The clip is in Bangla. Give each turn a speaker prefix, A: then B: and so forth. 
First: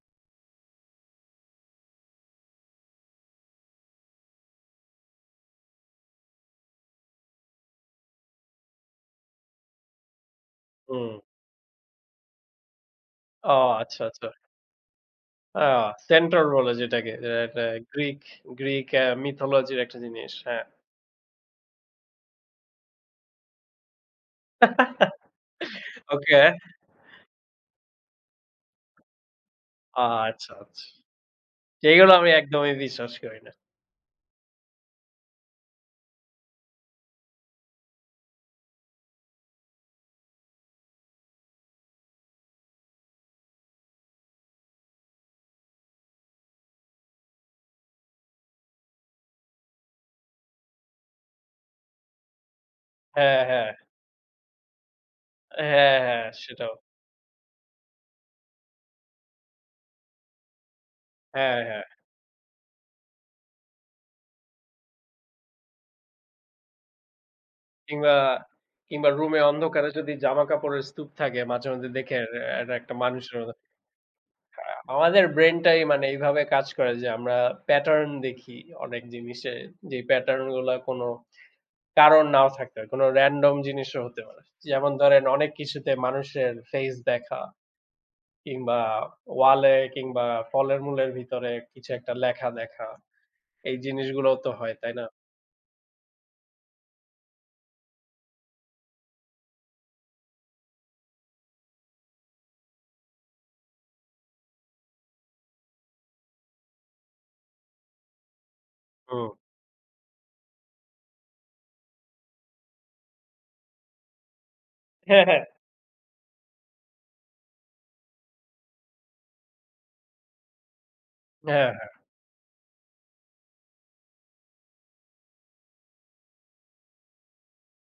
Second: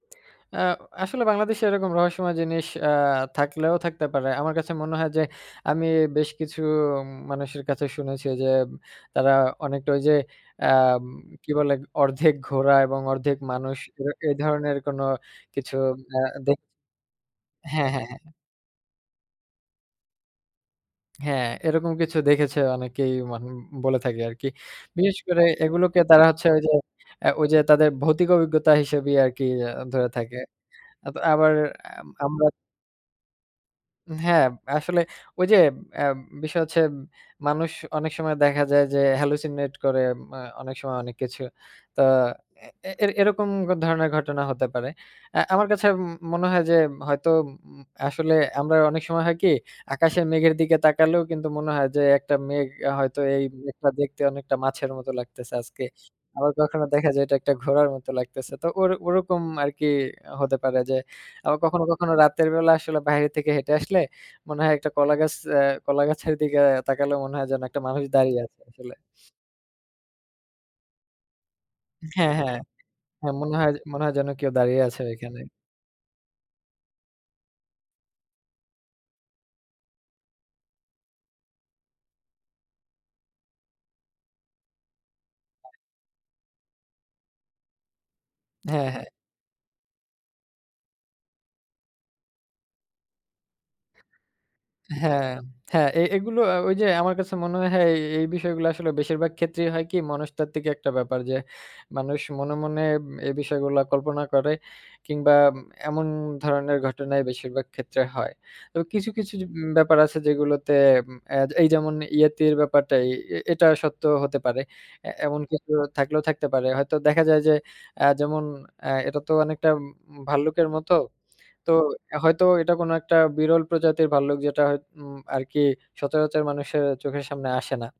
A: এ্যাঁ আসলে বাংলাদেশে এরকম রহস্যময় জিনিস আ থাকলেও থাকতে পারে। আমার কাছে মনে হয় যে আমি বেশ কিছু মানুষের কাছে শুনেছি এইযে তারা অনেকটা ওই যে আম
B: হুম।
A: কি বলে অর্ধেক ঘোড়া এবং অর্ধেক
B: ও
A: মানুষ
B: আচ্ছা,
A: এ
B: আচ্ছা।
A: এই ধরনের কোন কিছু
B: অ্যাঁ
A: আ
B: Central
A: দেখ
B: বলে যেটাকে। র‍্যাটা একটা
A: হ্যাঁ, হ্যাঁ,
B: Greek,
A: হ্যাঁ।
B: Greek এ্যাঁ mythology-র একটা জিনিস। হ্যাঁ।
A: হ্যাঁ, এরকম কিছু দেখেছে অনেকেই মান বলে থাকে আরকি। বিশেষ করে এগুলোকে তারা
B: ওকে।
A: হচ্ছে ওই যে এ্যাঁ তাদের ভৌতিক অভিজ্ঞতা হিসেবেই আরকি এ্যা
B: আ
A: ধরে থাকে।
B: আচ্ছা, আচ্ছা।
A: আত আবার এ্যা
B: যেগুলো আমি
A: আমরা
B: একদমই বিশ্বাস করি না।
A: উম হ্যাঁ, আসলে ওই যে এম বিষয় হচ্ছে মানুষ অনেক সময় দেখা যায় যে হ্যালুসিনেট করে এ্যা অনেক সময় অনেক কিছু। তো এ এ এরকম ধরনের ঘটনা হতে পারে। এ্যা আমার কাছে ম মনে হয় যে হয়তো উম উম আসলে আমরা অনেক সময় হয় কি, আকাশের মেঘের দিকে তাকালেও কিন্তু মনে হয় যে একটা মেঘ হয়তো
B: হ্যাঁ,
A: এই
B: হ্যাঁ।
A: মেঘটা দেখতে অনেকটা মাছের মতো লাগতেছে আজকে।
B: হ্যাঁ, হ্যাঁ,
A: আবার
B: সেটাও।
A: কখনো দেখা যায় এটা একটা ঘোড়ার মতো লাগতেছে তো ওই ওরকম আরকি হতে পারে। যে আবার
B: হ্যাঁ, হ্যাঁ।
A: কখনো, কখনো রাতের বেলা আসলে বাইরে থেকে হেঁটে আসলে মনে হয় একটা কলাগাছ, এ্যাঁ কলাগাছের দিকে তাকালেও মনে হয় যেন একটা মানুষ
B: কিংবা,
A: দাঁড়িয়ে আছে আসলে।
B: কিংবা, রুমে অন্ধকারে যদি জামা কাপড়ের স্তূপ থাকে, মাঝে, মাঝে, দেখে
A: হ্যাঁ,
B: রে
A: হ্যাঁ।
B: এটা একটা
A: হ্যাঁ, হ্যা,
B: মানুষের
A: মনে হয় মনে হয় যেন কেউ
B: আ
A: দাঁড়িয়ে আছে
B: আমাদের
A: ঐখানে।
B: Brain-টাই মানে এইভাবে কাজ করে যে আমরা Pattern দেখি অনেক জিনিসে। যে Pattern-গুলো কোন কারণ নাও থাকতে পারে, কোন Random জিনিসও হতে পারে। যেমন ধরেন অনেক
A: হ্যাঁ।
B: কিছুতে মানুষের Face দেখা। কিংবা
A: হ্যাঁ, হ্যাঁ।
B: Wall এ কিংবা ফলের-মুলের ভিতরে কিছু একটা লেখা দেখা। এই জিনিসগুলোও তো হয়, তাই
A: হ্যাঁ,
B: না?
A: হ্যাঁ হ্যা এ এগুলো আ ওই যে আমার কাছে মনে হয় এ এই বিষয়গুলো আসলে বেশিরভাগ ক্ষেত্রেই হয় কি মনস্তাত্ত্বিক একটা ব্যাপার যে, মানুষ মনে, মনে, এ বিষয়গুলা কল্পনা করে কিংবা এমন ধরনের ঘটনাই বেশিরভাগ ক্ষেত্রে হয়। তবে কিছু,
B: হুম।
A: কিছু, উম কিছু ব্যাপার আছে যেগুলোতে উম এ্যা এই যেমন ইয়েতির ব্যাপারটাই এ এটা সত্য হতে পারে। এ্যা
B: হ্যাঁ, হ্যাঁ।
A: এমন কিছু থাকলেও থাকতে পারে। হয়তো দেখা যায় যে এ্যাঁ যেমন এ্যাঁ এটা তো অনেকটা ভাল্লুকের মতো।
B: হ্যাঁ,
A: তো
B: হ্যাঁ।
A: হয়তো এটা কোন একটা বিরল প্রজাতির ভাল্লুক যেটা হয়ত উম আরকি সচরাচর মানুষের চোখের সামনে আসে না।